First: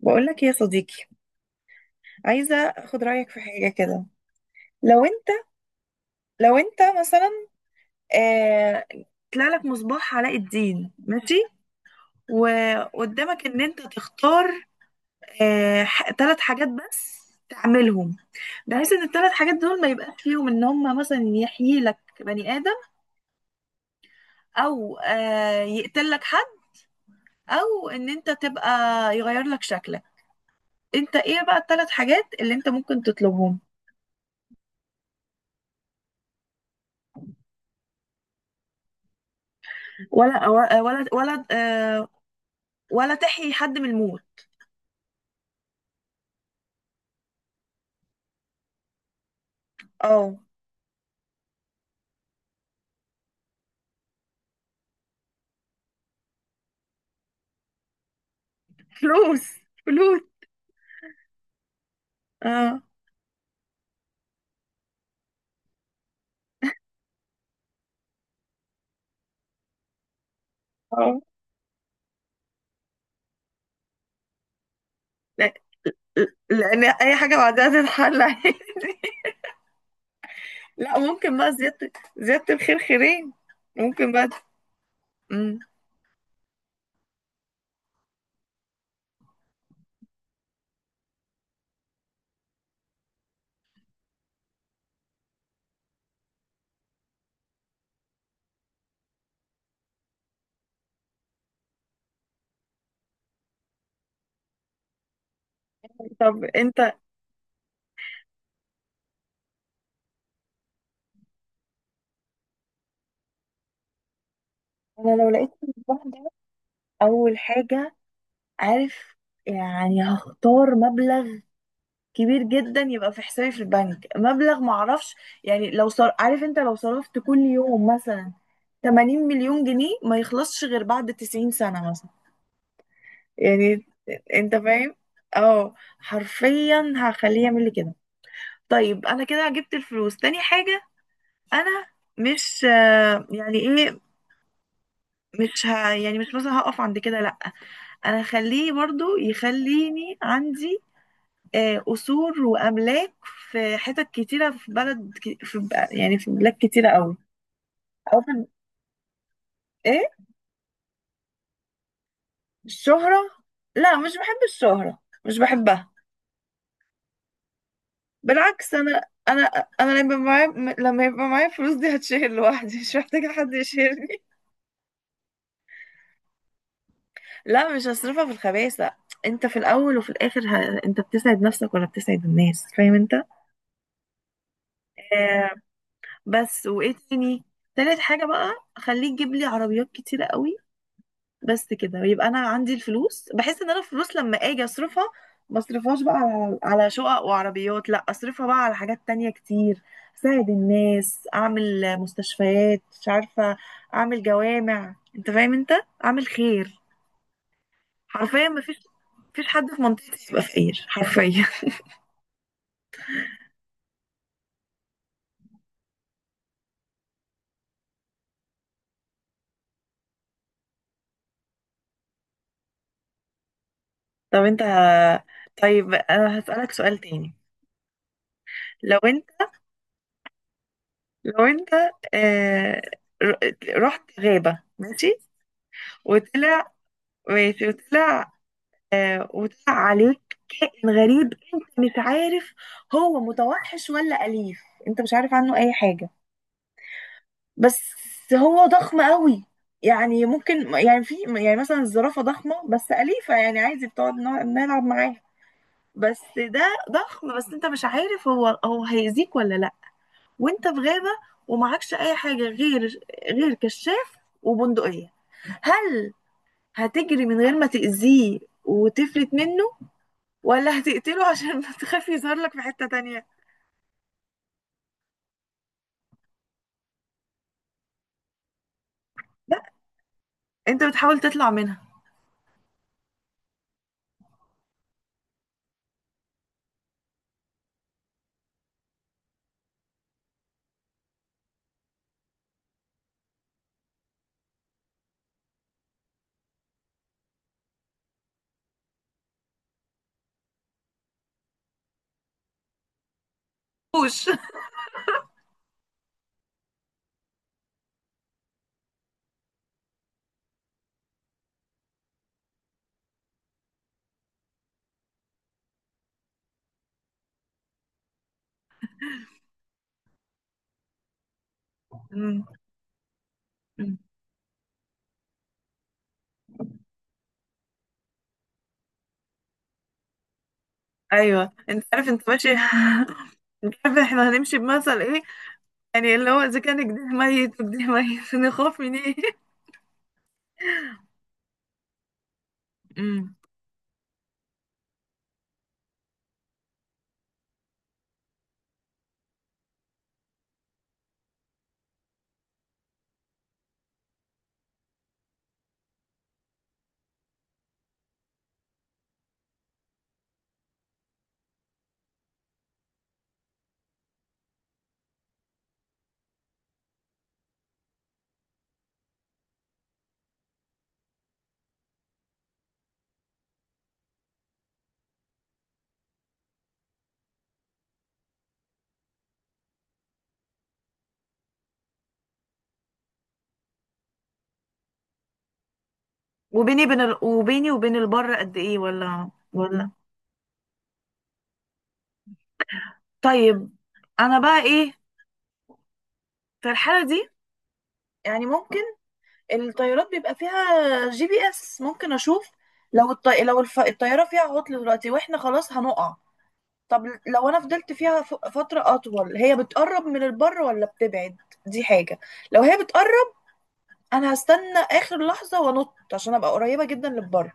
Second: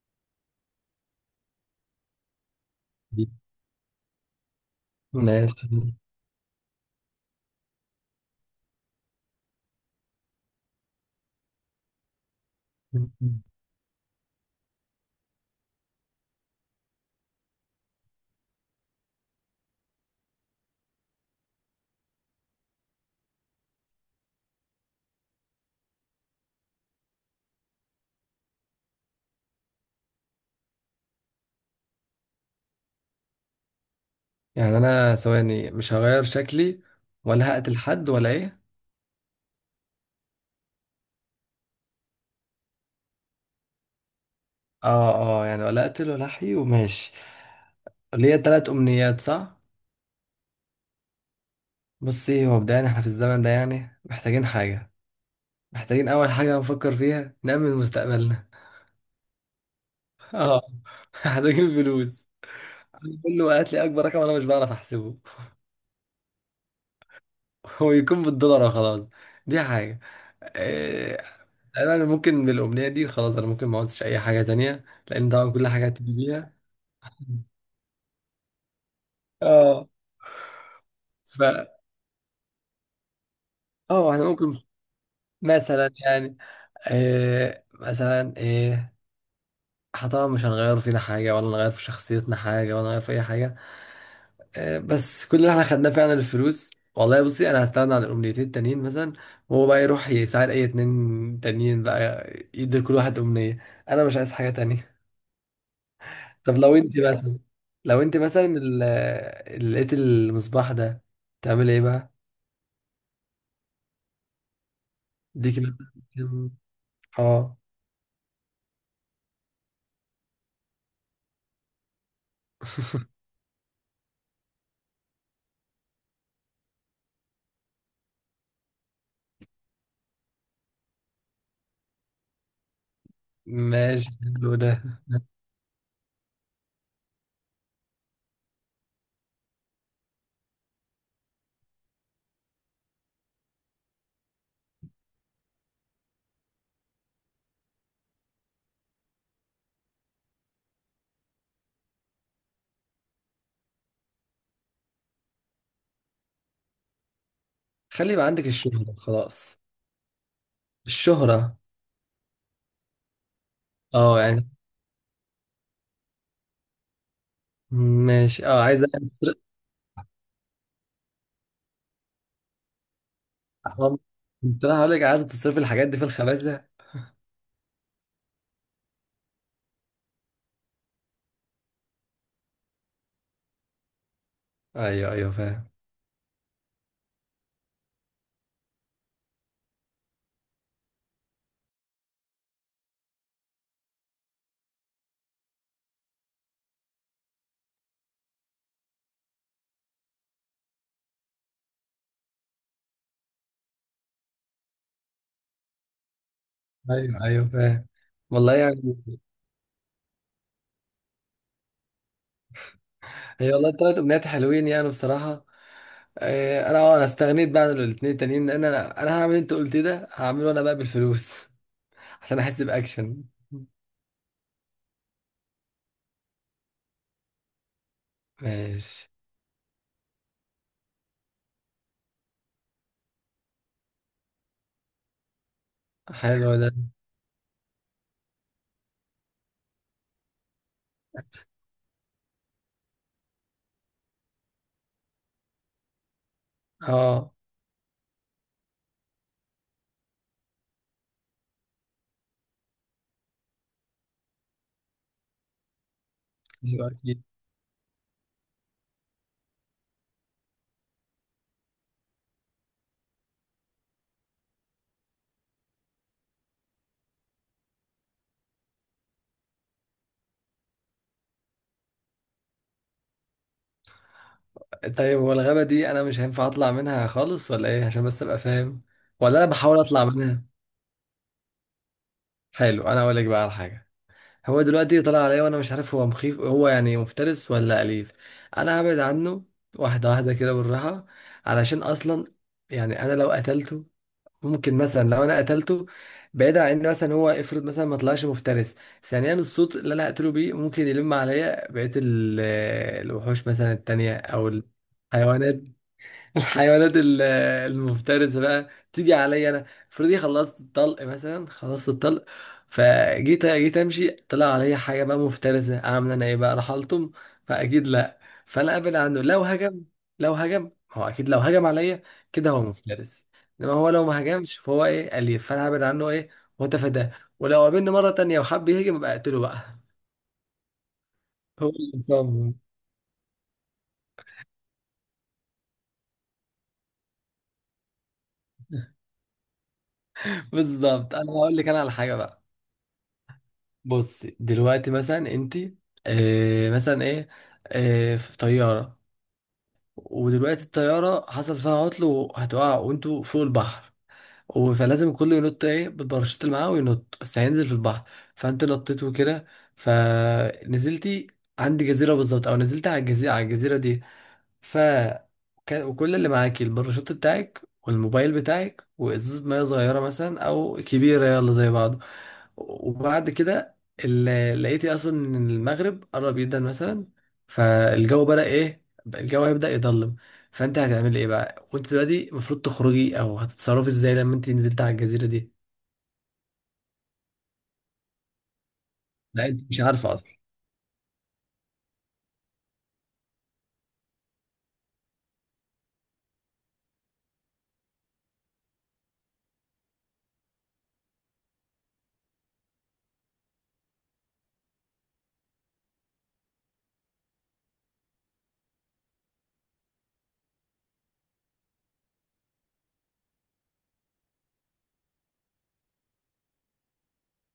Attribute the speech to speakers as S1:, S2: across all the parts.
S1: بقولك يا صديقي، عايزة أخد رأيك
S2: ماشي.
S1: في حاجة كده. لو أنت لو أنت مثلا، آه، طلع لك مصباح علاء الدين، ماشي؟ وقدامك إن أنت تختار ثلاث حاجات بس تعملهم، بحيث إن الثلاث حاجات دول ما يبقاش فيهم إن هما مثلا يحيي لك بني آدم، أو يقتل لك حد، أو إن أنت تبقى يغير لك شكلك. أنت إيه بقى الثلاث حاجات اللي أنت ممكن تطلبهم؟
S2: يعني انا ثواني مش هغير شكلي ولا هقتل حد ولا ايه.
S1: ولا ولا ولا, ولا آه، ولا تحيي حد من الموت.
S2: اه اه يعني ولا اقتل ولا احيي وماشي. ليا تلات امنيات صح.
S1: اه.
S2: بصي، هو مبدئيا احنا في الزمن ده يعني محتاجين حاجة. محتاجين اول حاجة نفكر فيها نأمن مستقبلنا.
S1: فلوس فلوس.
S2: اه، محتاجين فلوس.
S1: اه
S2: كله قالت لي اكبر رقم انا مش بعرف احسبه. هو يكون بالدولار خلاص. دي حاجة.
S1: اه.
S2: آه، انا ممكن بالامنية دي خلاص، انا ممكن ما اقعدش اي حاجة تانية، لان طبعا
S1: لا-
S2: كل حاجة هتيجي بيها.
S1: لان اي حاجه بعدها تتحل عادي
S2: اه.
S1: لا، ممكن
S2: ف
S1: بقى، زياده زياده الخير خيرين. ممكن
S2: اه احنا
S1: بقى.
S2: ممكن
S1: مم.
S2: مثلا، يعني إيه مثلا، ايه احنا طبعا مش هنغير فينا حاجة ولا نغير في شخصيتنا حاجة ولا نغير في أي حاجة. إيه بس كل اللي احنا خدناه فعلا الفلوس. والله بصي، أنا هستغنى عن الأمنيتين التانيين مثلا، وهو بقى يروح يساعد أي اتنين تانيين بقى، يدي لكل واحد أمنية. أنا مش عايز حاجة تانية.
S1: طب
S2: طب لو
S1: انت.
S2: انت مثلا، لو انت مثلا ال- اللي لقيت المصباح ده تعمل ايه بقى؟
S1: انا لو لقيت
S2: ديكي مثلا
S1: المصباح ده،
S2: كام-
S1: اول
S2: اه
S1: حاجه، عارف، يعني هختار مبلغ كبير جدا يبقى في حسابي في البنك، مبلغ معرفش، يعني لو صار عارف انت لو صرفت كل يوم مثلا 80 مليون جنيه ما يخلصش غير بعد 90 سنه مثلا، يعني،
S2: ماشي،
S1: انت
S2: حلو ده.
S1: فاهم؟ اه، حرفيا هخليه يعمل لي كده. طيب انا كده جبت الفلوس. تاني حاجة، انا مش يعني ايه، مش يعني مش مثلا هقف عند كده، لا. انا هخليه برضو يخليني عندي قصور واملاك في حتت كتيرة في بلد يعني في بلاد كتيرة قوي.
S2: خلي
S1: او
S2: يبقى
S1: في
S2: عندك الشهرة خلاص.
S1: ايه،
S2: الشهرة.
S1: الشهرة؟ لا، مش
S2: اه
S1: بحب
S2: يعني.
S1: الشهرة، مش بحبها.
S2: ماشي، اه
S1: بالعكس،
S2: عايزة
S1: انا
S2: تصرف.
S1: انا انا لما يبقى معايا، لما يبقى معايا فلوس دي هتشيل لوحدي، مش محتاجه حد
S2: اه،
S1: يشيلني.
S2: كنت انا هقول لك عايزة تصرف الحاجات دي في الخبازة.
S1: لا، مش هصرفها في الخباثه. انت في الاول وفي الاخر، انت بتسعد نفسك ولا بتسعد الناس، فاهم انت؟
S2: ايوه ايوه
S1: آه.
S2: فاهم.
S1: بس وايه تاني؟ تالت حاجه بقى، خليك تجيب لي عربيات كتيره قوي. بس كده. ويبقى انا عندي الفلوس، بحس ان انا الفلوس لما اجي اصرفها، ما اصرفهاش بقى على شقق وعربيات، لا، اصرفها بقى على حاجات تانية كتير. اساعد الناس، اعمل مستشفيات، مش عارفة، اعمل جوامع، انت فاهم انت؟ اعمل خير.
S2: ايوه ايوه فاهم.
S1: حرفيا
S2: والله
S1: ما فيش،
S2: يعني.
S1: حد في منطقتي يبقى فقير، حرفيا.
S2: هي والله التلات امنيات حلوين يعني بصراحة. انا اه انا استغنيت بقى عن الاتنين التانيين، لان انا هعمل اللي انت قلت ده، هعمله انا بقى بالفلوس، عشان احس باكشن.
S1: طب انت. طيب انا هسألك سؤال تاني. لو
S2: ماشي،
S1: انت لو انت آه، رحت غابة، ماشي؟
S2: حلو ده.
S1: وطلع ماشي، وطلع عليك كائن غريب، انت مش عارف هو متوحش ولا أليف، انت مش عارف عنه اي حاجة،
S2: اه
S1: بس هو ضخم قوي. يعني ممكن، يعني في، يعني مثلا الزرافة ضخمة بس أليفة، يعني عادي بتقعد نلعب معاها. بس ده
S2: حلو اكيد.
S1: ضخم، بس انت مش عارف هو هيأذيك ولا لا. وانت في غابة، ومعكش اي حاجة غير، غير كشاف وبندقية. هل هتجري من غير ما تأذيه وتفلت منه، ولا هتقتله عشان تخافي يظهر لك في حتة تانية؟
S2: طيب هو الغابة دي انا مش هينفع اطلع منها خالص ولا ايه؟ عشان بس ابقى فاهم، ولا انا
S1: لا،
S2: بحاول اطلع منها؟
S1: انت بتحاول تطلع منها.
S2: حلو، انا اقول لك بقى على حاجة. هو دلوقتي طلع عليا وانا مش عارف هو مخيف، هو يعني مفترس ولا اليف. انا هبعد عنه واحدة واحدة كده بالراحة، علشان اصلا يعني انا لو قتلته، ممكن مثلا لو انا قتلته، بعيدا عن ان مثلا هو افرض مثلا ما طلعش مفترس، ثانيا الصوت اللي انا هقتله بيه ممكن يلم عليا الوحوش مثلا التانية،
S1: وش.
S2: او الحيوانات، الحيوانات ال- المفترسة بقى تيجي عليا انا. افرضي خلصت الطلق مثلا، خلصت الطلق، فجيت جيت امشي طلع عليا حاجة بقى مفترسة، عاملة انا ايه بقى؟ راح الطم؟ فاكيد لا. فانا ابعد عنه، لو هجم، لو هجم هو، اكيد لو هجم عليا
S1: مم.
S2: كده هو مفترس. انما هو
S1: مم.
S2: لو ما هجمش فهو ايه، اليف، فانا هبعد عنه ايه واتفاداه. ولو قابلني مرة تانية وحب يهجم، ابقى اقتله بقى.
S1: ايوه
S2: هو
S1: انت
S2: اللي
S1: عارف، انت ماشي
S2: فاهم.
S1: مش عارف احنا هنمشي بمثل ايه. يعني اللي هو اذا كان جديه ميت وجديه ميت نخاف من ايه؟
S2: بالظبط، انا هقول لك انا على حاجة بقى.
S1: مم.
S2: بص دلوقتي مثلا انت، آه مثلا ايه آه في طيارة، ودلوقتي الطيارة حصل فيها عطل وهتقع وانتوا فوق البحر، فلازم الكل ينط ايه، بالباراشوت اللي معاه وينط، بس هينزل في البحر. فانت نطيت وكده، فنزلتي عند جزيرة بالظبط، او نزلت على الجزيرة، على الجزيرة دي. ف وكل اللي معاكي الباراشوت بتاعك والموبايل بتاعك وازازة مية صغيرة مثلا او كبيرة يلا زي بعض. وبعد كده لقيتي اصلا ان المغرب قرب جدا مثلا، فالجو بدأ ايه، الجو هيبدأ يضلم. فانت هتعملي ايه بقى، وانت دلوقتي المفروض تخرجي، او هتتصرفي ازاي لما انت نزلت على الجزيرة دي؟
S1: وبيني بين وبيني وبين البر قد ايه، ولا
S2: لا انت مش
S1: ولا
S2: عارفة اصلا.
S1: طيب. انا بقى ايه في الحالة دي؟ يعني ممكن الطيارات بيبقى فيها جي بي اس، ممكن اشوف. لو الطيارة فيها عطل دلوقتي واحنا خلاص هنقع، طب لو انا فضلت فيها فترة اطول، هي بتقرب من البر ولا بتبعد؟ دي حاجة. لو هي بتقرب، انا هستنى اخر لحظة وانط عشان ابقى قريبة جدا للبر.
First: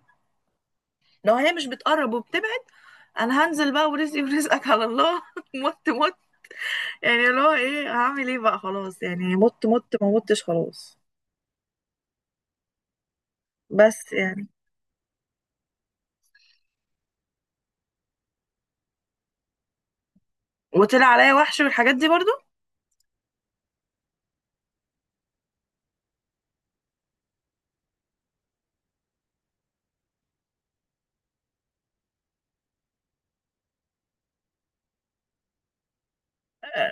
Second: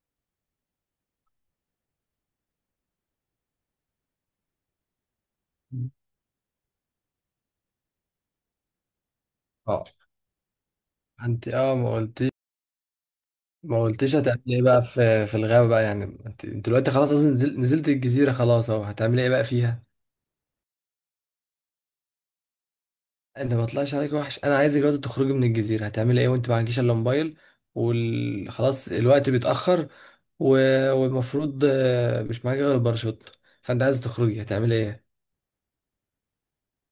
S1: لو هي مش بتقرب وبتبعد، انا هنزل بقى، ورزقي ورزقك على الله مت مت، يعني اللي هو ايه، هعمل ايه بقى، خلاص، يعني مت
S2: اه
S1: مت، ما متش، خلاص.
S2: انت اه ما قلت، ما
S1: بس
S2: قلتش هتعمل
S1: يعني،
S2: ايه بقى في في الغابة بقى. يعني انت انت دلوقتي خلاص اصلا نزلت الجزيرة خلاص اهو، هتعمل ايه بقى فيها؟
S1: وطلع عليا وحش والحاجات دي برضو.
S2: انت ما طلعش عليك وحش، انا عايزك دلوقتي تخرجي من الجزيرة، هتعمل ايه وانت معكيش الا موبايل، وخلاص الوقت بيتأخر، والمفروض مش معاك غير الباراشوت، فانت عايز تخرجي هتعمل ايه؟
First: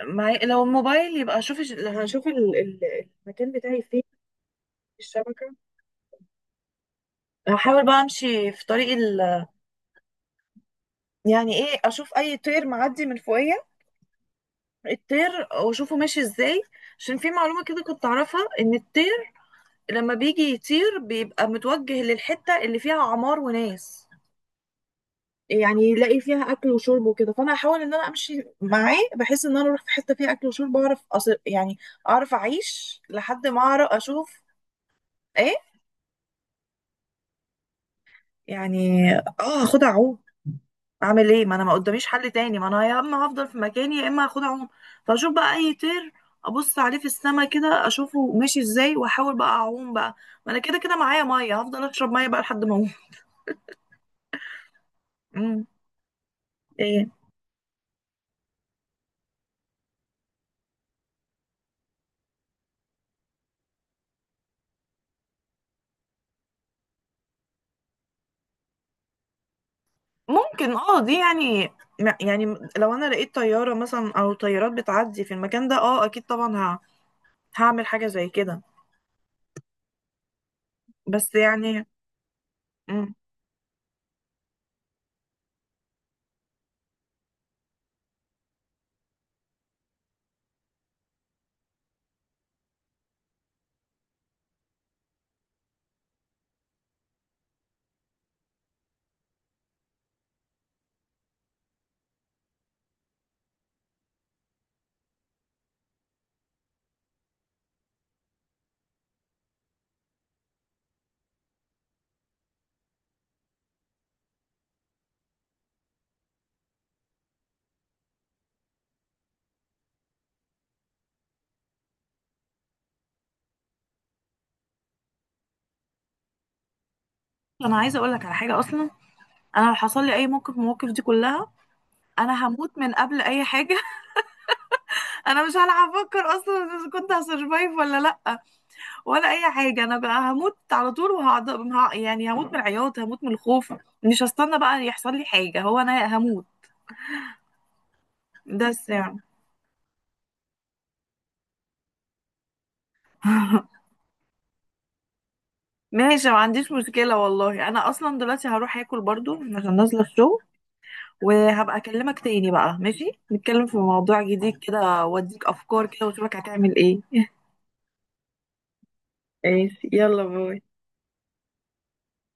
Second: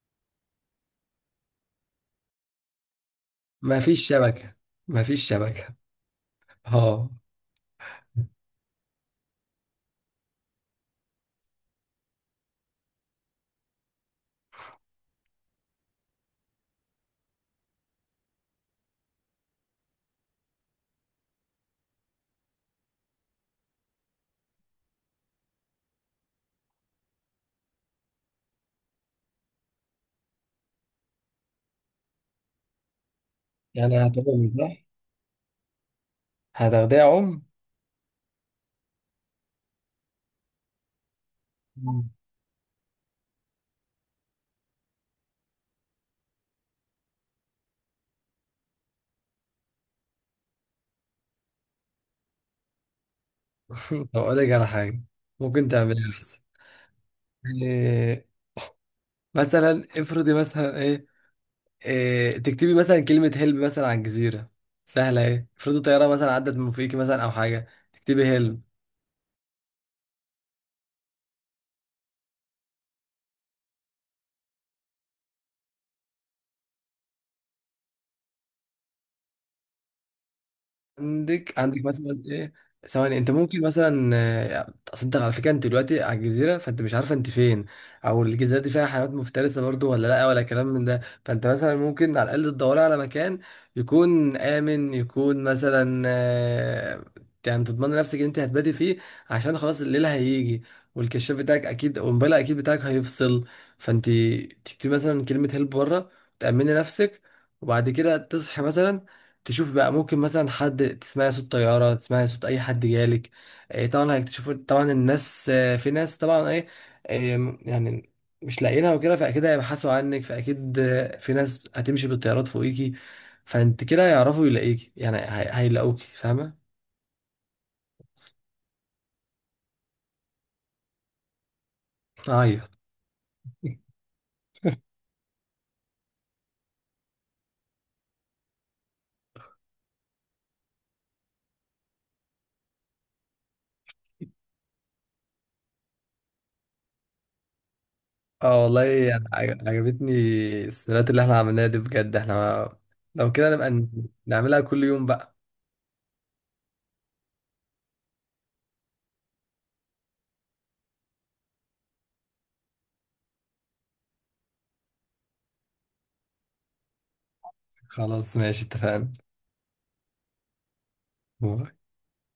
S1: معي لو الموبايل، يبقى اشوف، هشوف المكان
S2: ما
S1: بتاعي فين.
S2: فيش شبكة.
S1: في
S2: ما فيش
S1: الشبكة.
S2: شبكة. اه
S1: هحاول بقى امشي في طريق، يعني ايه، اشوف اي طير معدي من فوقيا، الطير، واشوفه ماشي ازاي. عشان في معلومة كده كنت اعرفها، ان الطير لما بيجي يطير بيبقى متوجه للحتة اللي فيها عمار وناس، يعني يلاقي فيها اكل وشرب وكده. فانا هحاول ان انا امشي معاه، بحيث ان انا اروح في حتة فيها اكل وشرب، اعرف أصل يعني، اعرف اعيش لحد ما اعرف
S2: يعني
S1: اشوف.
S2: هتاخدي صح،
S1: ايه،
S2: هتاخديها ام.
S1: يعني، اه، هاخدها عوم. اعمل ايه، ما انا ما قداميش حل تاني، ما انا يا اما هفضل في مكاني، يا اما هاخد اعوم. فاشوف بقى اي طير، ابص عليه في السما كده، اشوفه ماشي ازاي، واحاول بقى اعوم بقى. ما انا كده كده معايا ميه، هفضل اشرب ميه بقى لحد ما اقوم.
S2: طب اقول لك على حاجة،
S1: أمم،
S2: ممكن تعملها احسن
S1: ايه؟
S2: يعني. مثلا افرضي مثلا ايه، إيه تكتبي مثلا كلمة هلب مثلا على الجزيرة سهلة ايه. افرضي طيارة مثلا عدت من فوقيكي مثلا او حاجة، تكتبي هلب.
S1: ممكن، اه، دي يعني، يعني، لو انا لقيت طياره مثلا، او طيارات بتعدي في المكان ده، اه، اكيد طبعا هعمل حاجه زي كده. بس
S2: عندك
S1: يعني.
S2: مثلا ايه.
S1: أمم.
S2: ثواني، انت ممكن مثلا آه، اصدق على فكره انت دلوقتي على الجزيره فانت مش عارفه انت فين، او الجزيره دي فيها حيوانات مفترسه برضو ولا لا ولا كلام من ده. فانت مثلا ممكن على الاقل تدوري على مكان يكون امن، يكون مثلا آه، يعني تضمن نفسك ان انت هتباتي فيه، عشان خلاص الليل هيجي، والكشاف بتاعك اكيد والموبايل اكيد بتاعك هيفصل. فانت تكتبي مثلا كلمه هيلب بره، تامني نفسك، وبعد كده تصحي مثلا، تشوف بقى ممكن مثلا حد، تسمعي صوت طيارة، تسمعي صوت أي حد جالك. إيه طبعا هيكتشفوا طبعا الناس آه، في ناس طبعا إيه، يعني مش لاقيينها وكده، فأكيد هيبحثوا عنك، فأكيد آه، في ناس هتمشي بالطيارات فوقيكي، فأنت كده هيعرفوا يلاقيكي، يعني هيلاقوكي، فاهمة؟
S1: انا عايزه اقول لك على حاجه اصلا. انا لو حصل لي اي موقف من المواقف دي كلها، انا
S2: أيوه.
S1: هموت من قبل اي حاجه. انا مش هلعب افكر اصلا اذا كنت هسرفايف ولا لا، ولا اي حاجه، انا بقى هموت على طول، وهقعد يعني هموت من العياط، هموت من الخوف. مش هستنى بقى يحصل لي حاجه، هو انا هموت.
S2: اه والله
S1: بس يعني.
S2: يعني عجبتني السيناريوهات اللي احنا عملناها دي بجد. احنا لو كده نبقى نعملها كل يوم بقى.
S1: ماشي، ما عنديش مشكله والله. انا اصلا دلوقتي هروح اكل برضو عشان نازله الشغل. وهبقى اكلمك تاني بقى، ماشي، نتكلم في موضوع جديد كده، واديك افكار كده، واشوفك هتعمل ايه
S2: خلاص ماشي اتفقنا.
S1: ماشي، يلا باي.